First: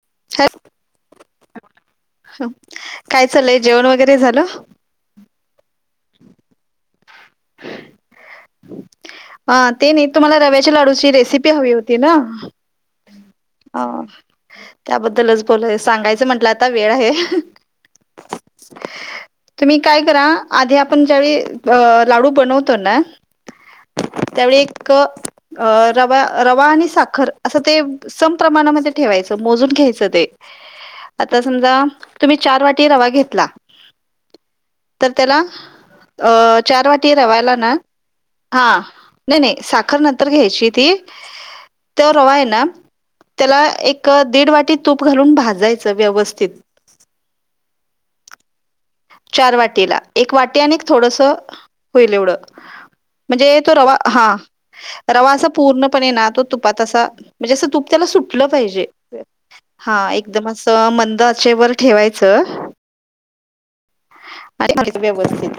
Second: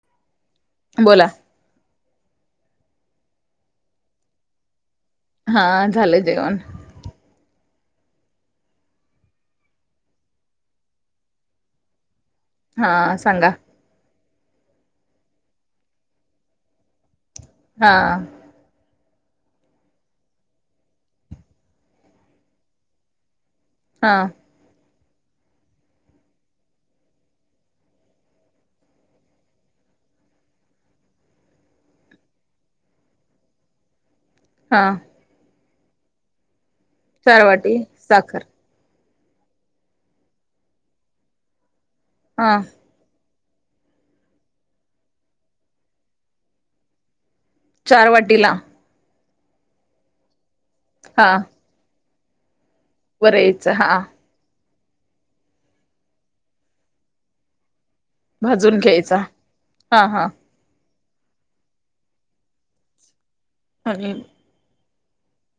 [unintelligible] बोला. काय चाललयं, जेवण वगैरे झालं? हा झालं जेवण. अ ते नाही तुम्हाला रव्याच्या लाडूची रेसिपी हवी होती ना? हा सांगा? अ त्याबद्दलच बोलाय सांगायचं म्हंटलं आता वेळ आहे. हा. तुम्ही काय करा आधी आपण ज्यावेळी लाडू बनवतो ना हा त्यावेळी एक रवा रवा आणि साखर असं ते सम प्रमाणामध्ये ठेवायच मोजून घ्यायचं ते. आता समजा तुम्ही चार वाटी रवा घेतला. हा तर त्याला अ चार वाटी चार रव्याला ना वाटी साखर हा नाही नाही साखर नंतर घ्यायची ती, तो रवा आहे हा ना. त्याला एक दीड वाटी तूप घालून भाजायचं व्यवस्थित. चार वाटीला? चार वाटीला एक वाटी आणि थोडस हा होईल एवढं. म्हणजे तो रवा हा रवा असा पूर्णपणे ना तो तुपात म्हणजे अस तूप त्याला सुटलं भाजून पाहिजे. घ्यायचा हा एकदम असं मं द अचेवर ठेवायचं. आणि आणि व्यवस्थित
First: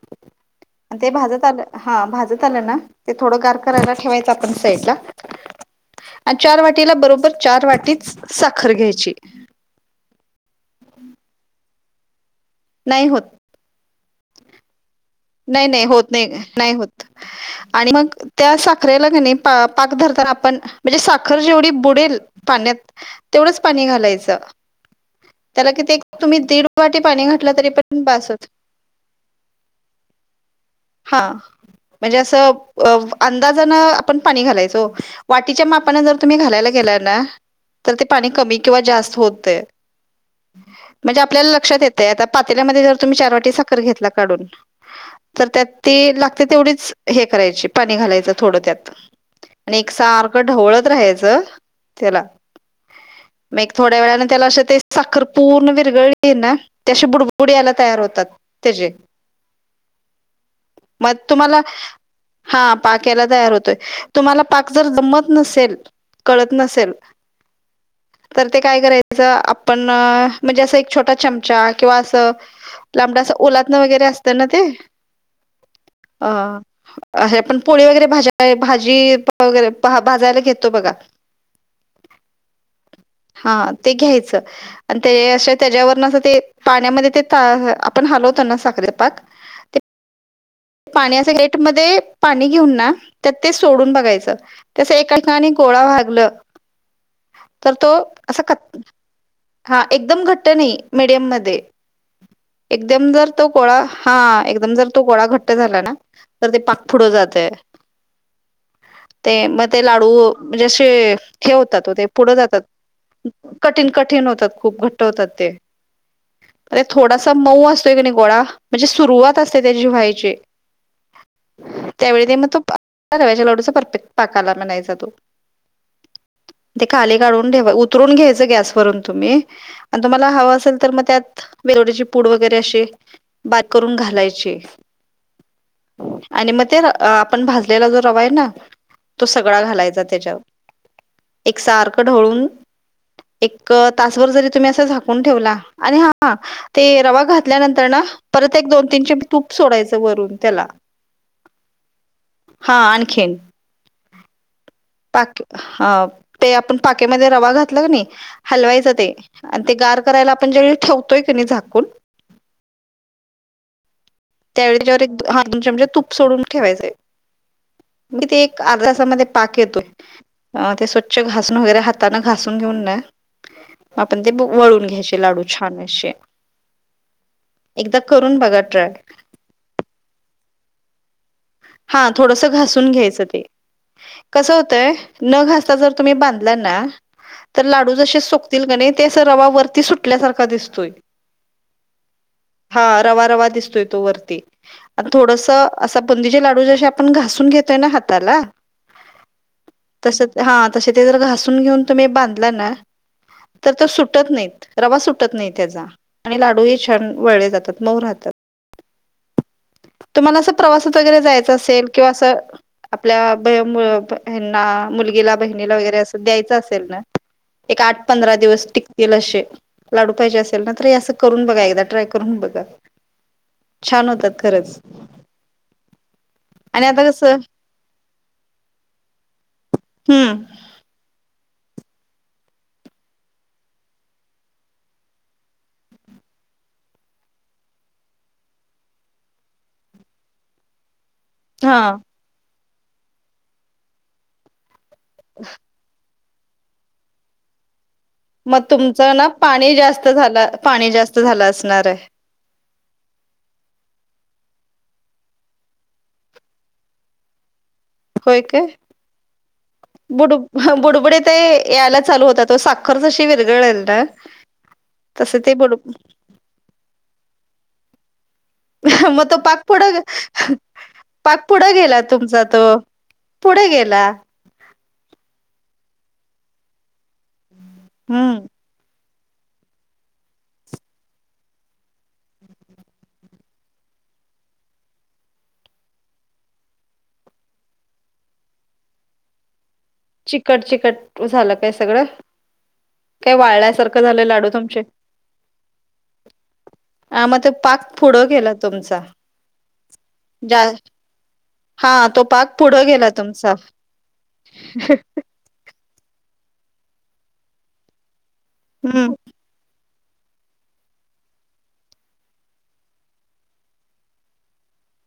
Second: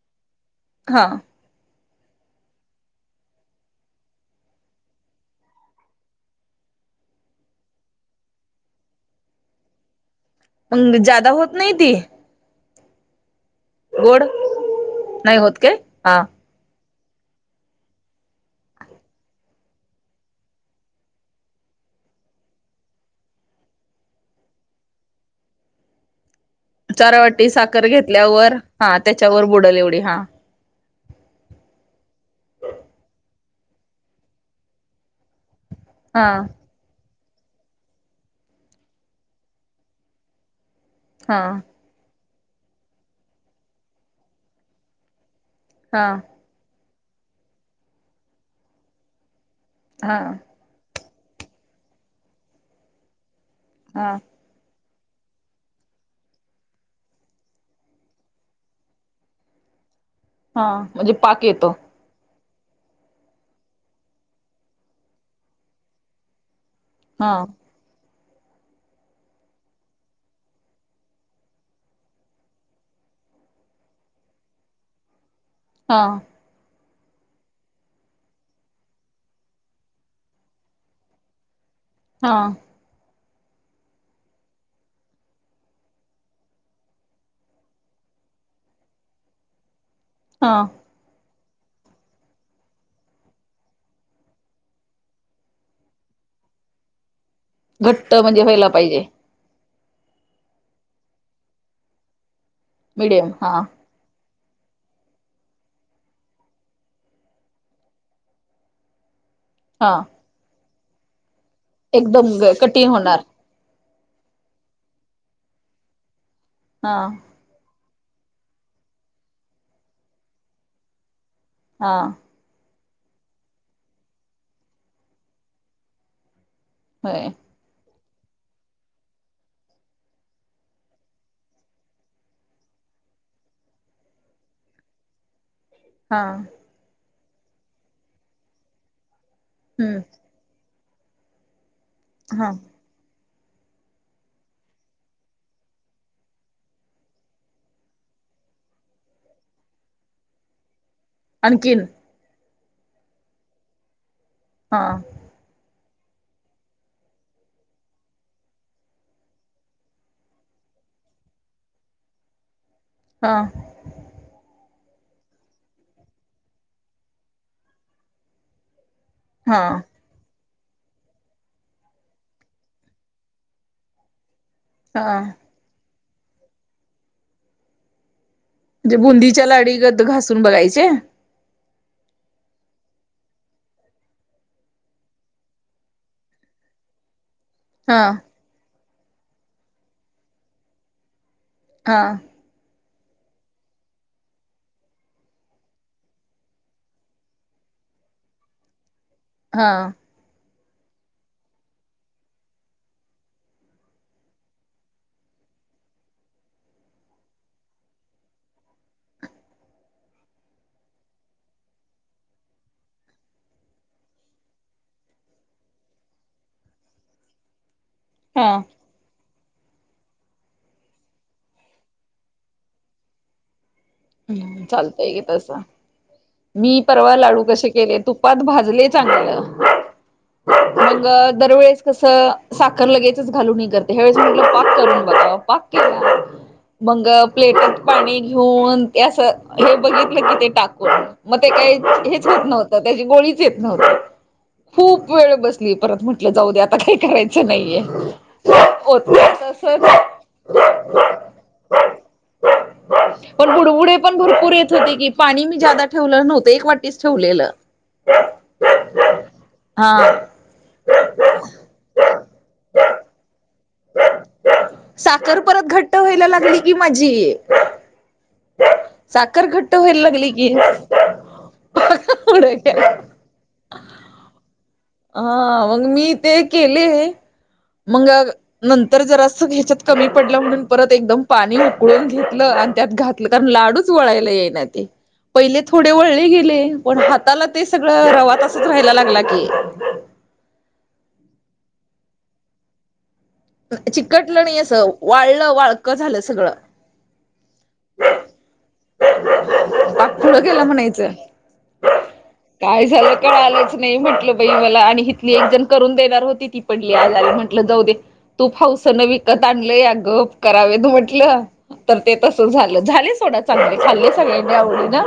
[inaudible] हा ते भाजत आलं हा भाजत आलं ना ते थोडं गार करायला ठेवायचं आपण साईड ला. आणि चार वाटीला बरोबर चार वाटीच साखर घ्यायची. मग जादा होत नाही ती? नाही होत गोड. होत नाही काय नाही होत हा नाही नाही होत. आणि मग त्या साखरेला कणी पाक धरताना आपण म्हणजे साखर जेवढी बुडेल पा ण्यात तेवढंच पाणी घालायचं त्याला किती तुम्ही दीड वाटी चार पाणी घातलं तरी साखर पण बास होत. घेतल्यावर हा त्याच्यावर बुडल एवढी हा हा म्हणजे अस अंदाजान आपण पाणी घालायच ओ. वा टी च्या मापाने जर हा तुम्ही घालायला गेला ना तर ते पाणी कमी किंवा जास्त होत म्हणजे हा आपल्याला लक्षात येतय आता पातल्यामध्ये जर तुम्ही चार वाटी साखर घेतला काढून, तर त्या हा ती लागते तेवढीच हे करायचे पाणी घालायच थोडं त्यात आणि एक हा सारखं ढवळत राहायचं. च त्याला मग एक थोड्या हा वेळाने असं त साखरपूर्ण विरगळी ना त्याशी बुडबुडी यायला तयार होतात त्याचे हा म्हणजे मग पाक तुम्हाला येतो हा पाक यायला तयार होतोय. तुम्हाला पाक जर जमत नसेल कळ त नसेल हा तर ते काय करायचं आपण म्हणजे असं एक छोटा चमचा किंवा असं ओलातनं वगैरे असतं ना ते हा. अे पण पोळी वगैरे भाज, भाजी वगैरे भाजायला घेतो बघा. हा. हा ते घ्यायचं आणि त्याच्यावरून ते पाण्यामध्ये आपण हलवतो ना साखरेचा पाक ते हा पाणी असं [inaudible] मध्ये पाणी घेऊन ना त्यात ते सोडून बघायचं त्यास एका ठिकाणी गोळा व्हायला लागलं तर तो घट्ट म्हणजे असं व्हायला कच् पाहिजे हा एकदम घट्ट नाही मिडियम मध्ये एकदम जर मिडियम तो हा गोळा हा एकदम जर तो गोळा घट्ट झाला ना तर ते पाक पुढ जातय. ते मग ते हा लाडू म्हणजे असे हे होतात ओ. ते एकदम पुढे जातात कठीण होणार कठीण क खूप घट होतात हा थोड मउ असं गोड म्हणजे सुरुवात असते त्याची व्हायची. हा त्यावेळी ते मग त. रव्याच्या लाडूचा परफेक् पाकाला म्हनायचा तो. ते खाले होय काढून ठेवा उतरून घ्यायचं गॅसवररून तुम्ही आणि तुम्हाला हवं असेल तर मग त्यात बेलवट्याची पूड वगैरे अशी बात करून घालायची. हा आणि मग ते आपण भाजलेला जो रवा आहे ना तो सगळा हम्म घालायचा त्याच्यावर एक सारखं ढवळून हा एक तास भर जरी तुम्ही असं झाकून ठेवला आणि हा ते रवा घातल्यानंतर ना परत एक दोन तीन तूप सोडायचं वरून त्याला आणखीन. हा आणखीन. हा पाक अ ते आपण पाकेमध्ये रवा घातला नाही हलवायचं ते आणि ते गार करायला आपण जेळी ठेवतोय क नाही झाकून हा. त्यावे त्यावर म्हणजे तूप सोडून ठेवायचं मी ते एक अर्धा पाक हा येतोय. हा अ ते स्वच्छ घासून वगैरे हाताने घासून घेऊन न आपण ते वळून घ्यायचे लाडू छान असे एकदा करून बघा ट्राय च्याला अडीगत घासून बघायचे. हा थोडस घासून घ्यायचं ते. कस होतंय न घासता जर तुम्ही बांधला ना तर लाडू हा जसे सुोकतील का नाही तेस रवावररती सुटल्यासारखा दिसतोय हा. हा रवा रवा दिसतोय तो वरती आणि थोडस असा बुंदीजे लाडू जस जस घासून घेतोय ना हाताला हा तस हा त ते जर घासून घेऊन तुम्ही बांधला ना तर तो सुटत नाहीत रवा सुटत नाही त्याचा आणि लाडू हे छान वळले जातात मऊ राहत. [unintelligible] तुम्हाला असं प्रवासात वगैरे जायचं असेल किंवा असं आपल्या बना मुलगीला बहिणीला वगैरे असं द्यायचं असेल ना एक आठ पंधरा हा दिवस टिकतील अशे लाडू पाहिजे असेल ना तर असं करून बघा एकदा ट्राय करून बघा छान हो हम्म चालतय की तस. मी आणि आता परवा कसं लाडू कसे केले तुपात भाजले चांगलं हम्म मग दरवेळेस कसं साखर लगेचच घालून करत ह्या वेळेस म पाक करून बघा पाक केला मग प्लेटीत पाणी घेऊन असं हे बघितलं की ते टाकून मग ते काही हा हेच यत नव्हतं त्याची गोळीच येत नव्हत खूप वेळ बसली परत म्हण टल जाऊ दे आता काही करायचं नाहीये. मग तुमचं ना होत पाणी जास्त झालं पाणी जास्त झालं असणार आहे. पण बुडबुडे पण भरपूर येत होते की पाणी मी जादा ठेवलं नव्हतं एक वाटीच ठेवलेलं. होय काय हा बुड बुडबुडे ते यायला चालू होतात साखर जशी विरगळ साखर परत घट्ट व्हायला लागली की माझी. मग तो साखर पाक घट्ट पुुढं व्हायला लागली की पाक पुढं गेला तुमचा पुढे तो पुढ गेला. हा मग मी ते केले मंग हम्म नंतर तर जरा असं घ्याच्यात कमी पडलं म्हणून परत एकदम पाणी उकळून घेतलं आणि त्यात घातलं कारण लाडूच वळायला येई ना ते पहिले थोडे वळले गेले पण हाताला ते सगळं रवात साच राहायला लागला की चिकट, चिकट झालं काय सगळं काय वाळल्यासारखं झालं लाडू चिकटलणी तुमचे असं वाळलं वाळक झालं सगळं ह मग ते पाक पुढं केेला तुमचा पाक पुढं जा गेलं म्हणायचं हा तो पाक काय पुढं गेला झालं तुमचा कळालंच नाही म्हंटलं बाई मला आणि इथली जण करून देणार होती ती पडली आजारी म्हटलं जाऊदे तूप हौसन हम्म विकत आणलय गप करावे तू म्हटलं तर ते तसं झालं झाले सोडा चांगलं चा सगळ्यां आवडी ना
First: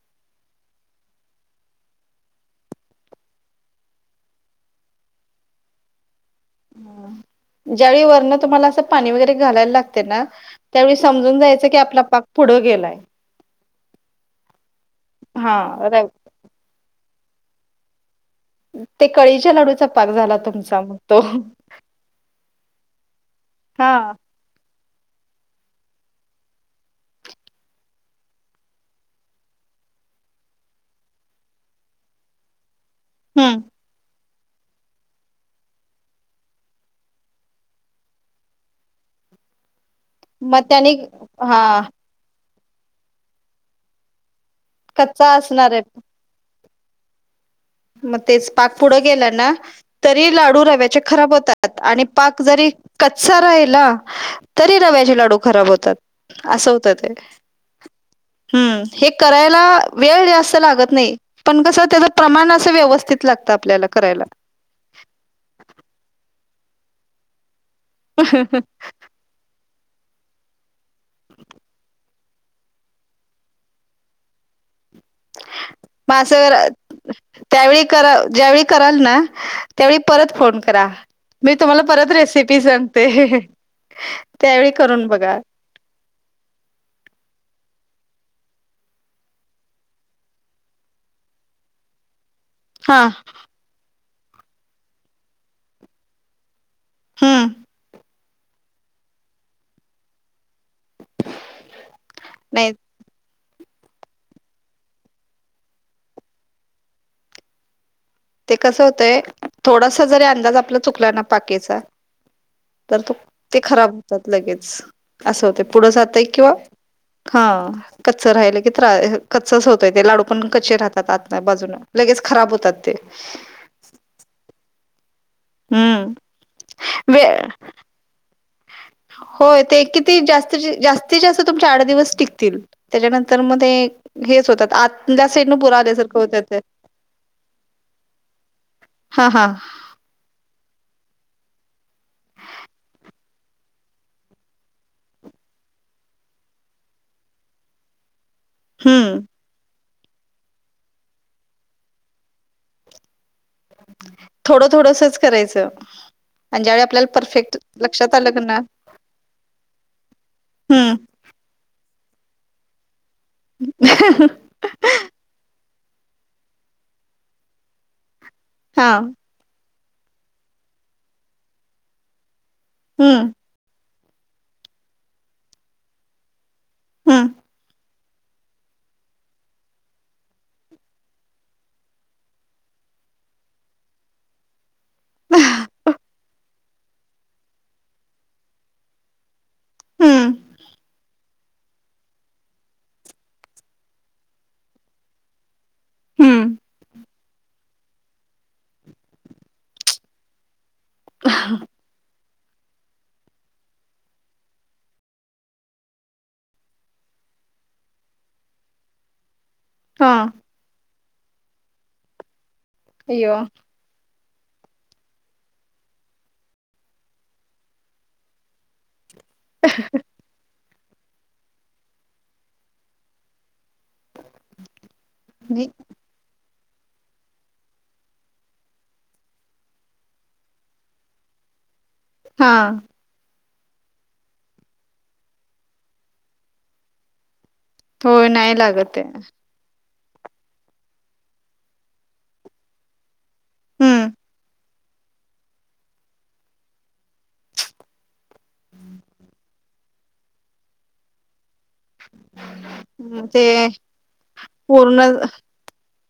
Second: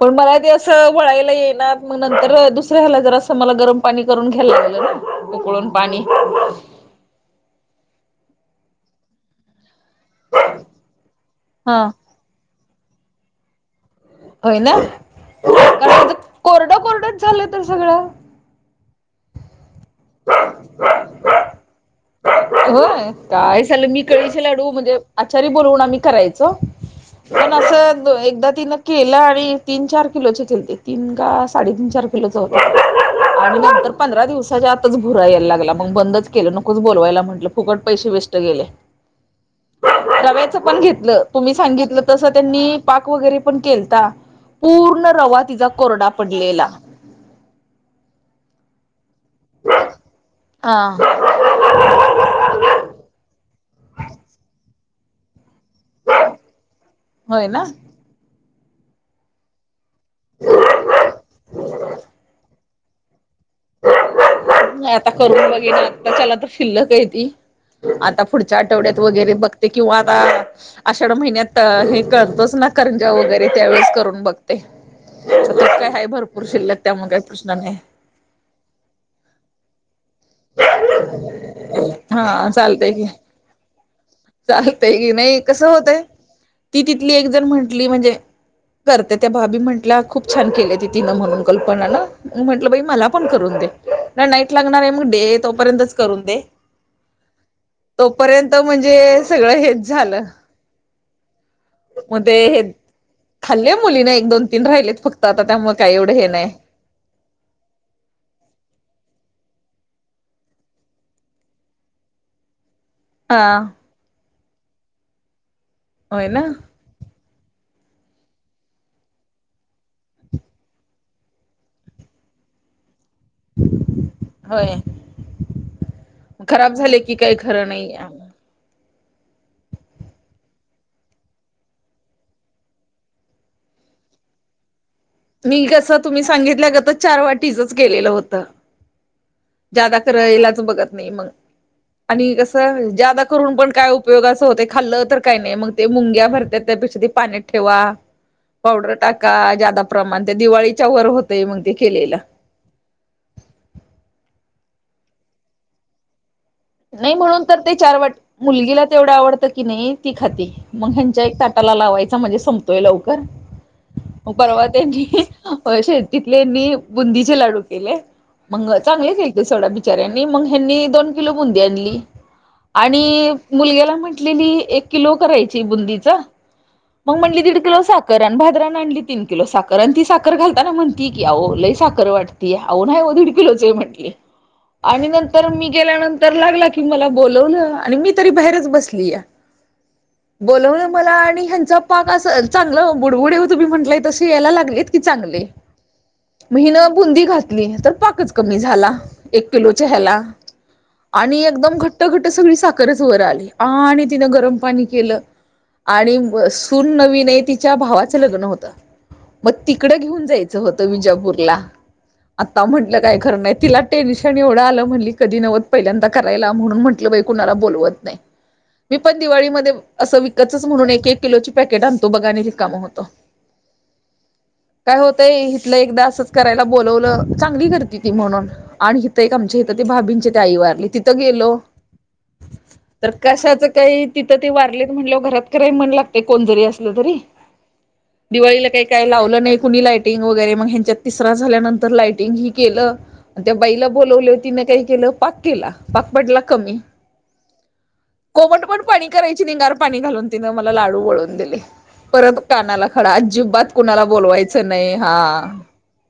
पण मला ते अस वयला येणार मग नंतर दुसऱ्या ह्याला ज अस मला गरम पाणी करून घ्यायला उकळून पाणी ज्यावेळी वरनं तुम्हाला असं पाणी वगैरे घालायला लागते ना त्यावेळी समजून जायचं की हा आपला पाक पुढं गेलाय होय ना हा र- कारण कोरडं कोरडंच झालं तर सगळं ते कळीच्या लाडूचा पाक झाला तुमचा मग तो हो काय झालं हा मी कळीचे लाडू म्हणजे आचारी्य बोलवून आम्ही करायचो पण अस एकदा तिन केलं आणि तीन चार किलो केते तीन का साडेतीन चार किलोच होत आणि हम्म नंतर पंधरा दिवसाच्या आताच भुरा यायला लागला मग बंदच केलं नकोच बोलवायला म्हण म्हटलं फुकट पैसे वेस्ट गेले रव्याचे मग पण त्याने घेतलं तुम्ही हा सांगितलं तसं त्यांनी पाक वगैरे पण केलता पूर्ण कच्चा रवा तिचा असणार आहे कोरडा पडलेला मग तेच पाक पुढं गेला तरी लाडू हा रव्याचे खराब होतात आणि पाक जरी कच्चा राहि तरी रव्याचे लाडू खराब होतात असं होत ते होय ना हम्म हे करायला वेळ जास्त लागत नाही पण कसं त्याच प्रमाण असं व्यवस्थित लागतं आपल्याला करायला आता करून बघे ना आताच्याला तर किल्लक त आता पुढच्या आठवड्यात वगरे बघ ते किंवा आता आषाढ महिन्यात हे कळतच ना कंजा वगैरे त्यावेेळेस करून बघते त्यात काय आहे मा भरपूर शिल्लक त्यामुळे काही प्रश्न नाही त्यावेळी क ज्यावेळी कराल ना त्यावेळी परत फोन करा मी तुम्हाला परत हा रेसिपी चालतय की सांगते त्यावेळी करून चालतय बघा नाही कस होतंय ती तिथली एक जण म्हण म्हणजे करते त्या भाबी म्हंटल्या खूप छान केले त तिनं म्हणून कल्पना ना मग म्हंटलं बाई हा मला पण करून दे नाही नाईट लागणार आहे मग डे तोपर्यंतच करून दे हम तोपर्यंत म्हणजे सगळं हेच झालं म ते हे नाही खाल्ल्या मुलीना एक दोन तीन राहिलेत फक्त आता तत्यामुळं काही एवढं हे नाही ते कसं होतय थोडासा जरी अंदाज आपला चुकला ना पाकीचा तर तो हा. ते खराब होतात लगेच असं होते पुढं जातय होय ना किंवा हा कच्च राहिलं की त्रास कच्च होतय ते लाडू पण कच्चे राहतात आतन बाजून लगेच खराब होतात ते होय हम्म खराब झाले कि काही खरं नाही आ ह होय ते किती जास् जास्तीत जास्त तुमचे आठ दिवस टिकतील त्याच्यानंतर मध्ये हेच होतात आज मी कसं तुम्ही सांगितल्या ग तर चार वाटीचच गेलेलं होत हा हा जादा कयलाच बघत नाही मग आणि कसं ज्यादा करून पण काय उपयोगा असं होते खाल्लं तर काय नाही मग ते मुंग्या भरतात त्यापेक्षा पा ठेवा पावडर हम्म टाका प्रमाण त्या दिवाळीच्या वर होतय मग ते केलेलं थोडं थोडसच करायचं. आणि ज्यावेळी आपल्याला नाही म्हणून परफेक्ट तर ते चार वाट लक्षात आलं क ना मुलगीला तेवढं आवडतं की नाही, ती खाती मग हम्म ह्यांच्या एक ताटाला लावायचं. म्हणजे संपतोय लवकर मग परवा त्यांची शेतीतले मी बुंदीचे लाडू केले मग हा चांगलेच केलते सोडामी चरणी मग ह्यानी दोन किलो बुंदी आणली आणि हम्म मुलग्याला म्हण लेली एक किलो करायची बुंदीच, मग हम्म म्हणाली दीड किलो सा खर भागराउन आणली तीन किलो साखर, आन ती साखर घाताना म्हणती की आवो लई साखर वाटती आवो न्हाई हो दीड किलोच म्हटले. [inaudible] आणि नंतर मी गेल्यानंतर लागला की मला बोलवलं आणि मी तरी बाहेरच बसलीया. हम्म बोलवलं मला आणि ह्यांचा पाक अस चांगलं बुडबुड येव तुम्ही म्हटलांय तसे यायला लागलेत की चांगले. हम्म म हिनं बुंदी घातली तर पाकच कमी झाला, एक किलोच्या ह्याला आणि एकदम घट्ट घट्ट सगळी साखरच वर आली आणि तिनं गरम पाणी केलं आणि व सून नवीन हे तिच्या भावाचं लग्न होतं. मग तिकडं हा घेऊन जायचं होतं विजापूरला. आता म्हंटलं काय अय्यो खरं नाही तिला टेनिस ह्यानी एवढं आलं म्हणली कधी नव्हद पहिल्यांदा करायला म्हणून म्हंटलं बाई कुणाला बोलवत नाही. मी पण दिवाळीमध्ये असं विकतचच म्हणून एक एक किलोची पॅकेट आणतो बघा आणि रिकामे होतो. काय होतंय मी इथलं एकदा असच करायला बोलावलं चांगली करती ती म्हणून, आणि हिथं एक आमची हिथं भाभींचे आई वारली तिथं गेलो हा तर कशाच काही तिथं ते वारलेत म्हणल्यावर घरात कराया मन लागतय कोण जरी असलं तरी?. होय नाही दिवाळीला काही लागत काय आहे लावलं नाही कुणी लाई टिंग वगैरे म ह्यांच्यात तिसरा झाल्यानंतर लाईटिंग ही केलं त्या बाईला हम्म बोलावलं तिन काही केलं पाक केला पाक पडला कमी कोमट पण पाणी करायची निंगार पाणी घालून तिनं मला लाडू वळवून दिले. परत कानाला खडा ते अजिबात कुणाला बोलवायचं नाही पूर्ण हा.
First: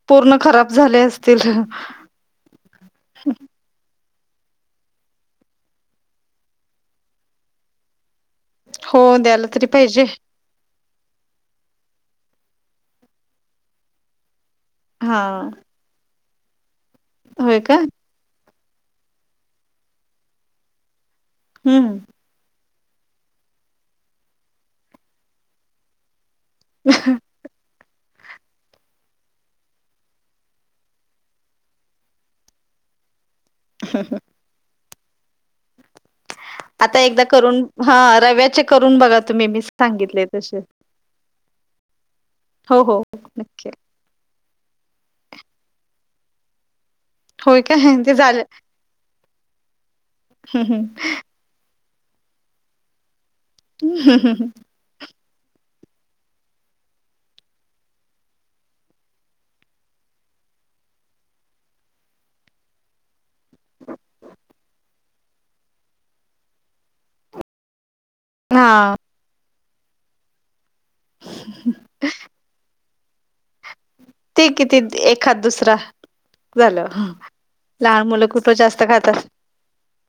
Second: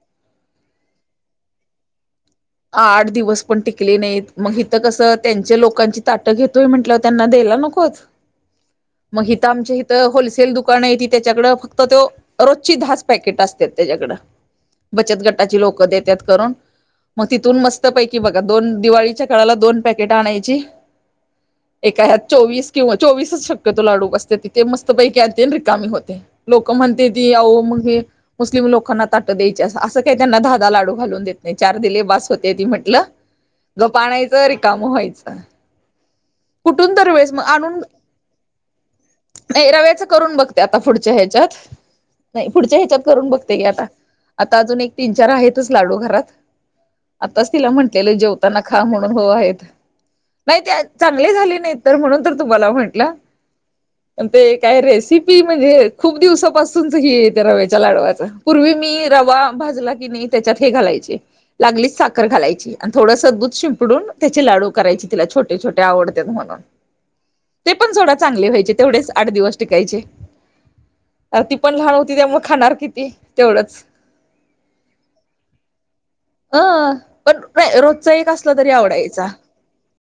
पूर्ण खराब झाले असतील. आठ दिवस पण टिकले नाहीत. मग हिथं कसं त्यांच्या लोकांची ताटं घेतोय म्हंटलं त्यांना द्यायला नकोत? हो मग द्यायला हिथं तरी आमच्या हिथं पाहिजे होलसेल दु कानं ती त्याच्याकड फक्त तो रोजची दहाच पॅकेट असत्यात त्याच्याकड. हा बचत गटाची लोकं देतात करून मग होय तिथून का मस्तपैकी बघ दोन दिवाळीच्या काळाला दोन पॅकेट आणायची हम्म एका ह्यात चोवीस किंवा चोवीसच शक्यतो लाडू बसते तिथे मस्तपैकी आणते अन रिकामी होते. लोक म्हणते ती अहो मग हे मुस्लिम लोकांना ताट द्यायची असं काही त्यांना धाधा लाडू घालून देत नाही चार त दिले बस होते ती म्हटलं गप आणायचं रिकाम व्हायच. कुठून आता तर एकदा वेळेस मग करून आणून हा रव्याचे करून बघा तुम्ही मी ए रव्याच सांगितले करून तसे बघते आता पुढच्या ह्या च्यात नाही पुढच्या हो ह्याच्यात हो करून बघते की नक्की आता. आता अजून एक तीन चार आहेतच लाडू घरात आताच होय तिला काय ते म्हटलेलं झालं जेवताना खा म्हणून हो आहेत, नाही हम्म ते हम्म. चांगले झाले नाहीत. तर म्हणून तर तुम्हाला म्हटलं पण ते काय रेसि पी म्हणजे खूप दिवसापासूनच हे येते रव्याच्या लाडवाच पूर्वी मी रवा भाजला की नाही, त्याच्यात हे घालायचे लागलीच साखर घालायची थोडस दूध शिंपडून त्याचे लाडू करायची तिला छोटे- छोट टे आवडत्यात म्हणून ते पण सोडा चांगले व्हायचे हा तेवढेच आठ दिवस टिकायचे अ ती पण लहान होती त्यामुळ खाणार किती तेवढंच. ते कितीद एखाद दुसरा. अ झालं पण नाही लहान रोजचा मुलं एक कुठ असला तरी जास्त खातात? आवडायचा.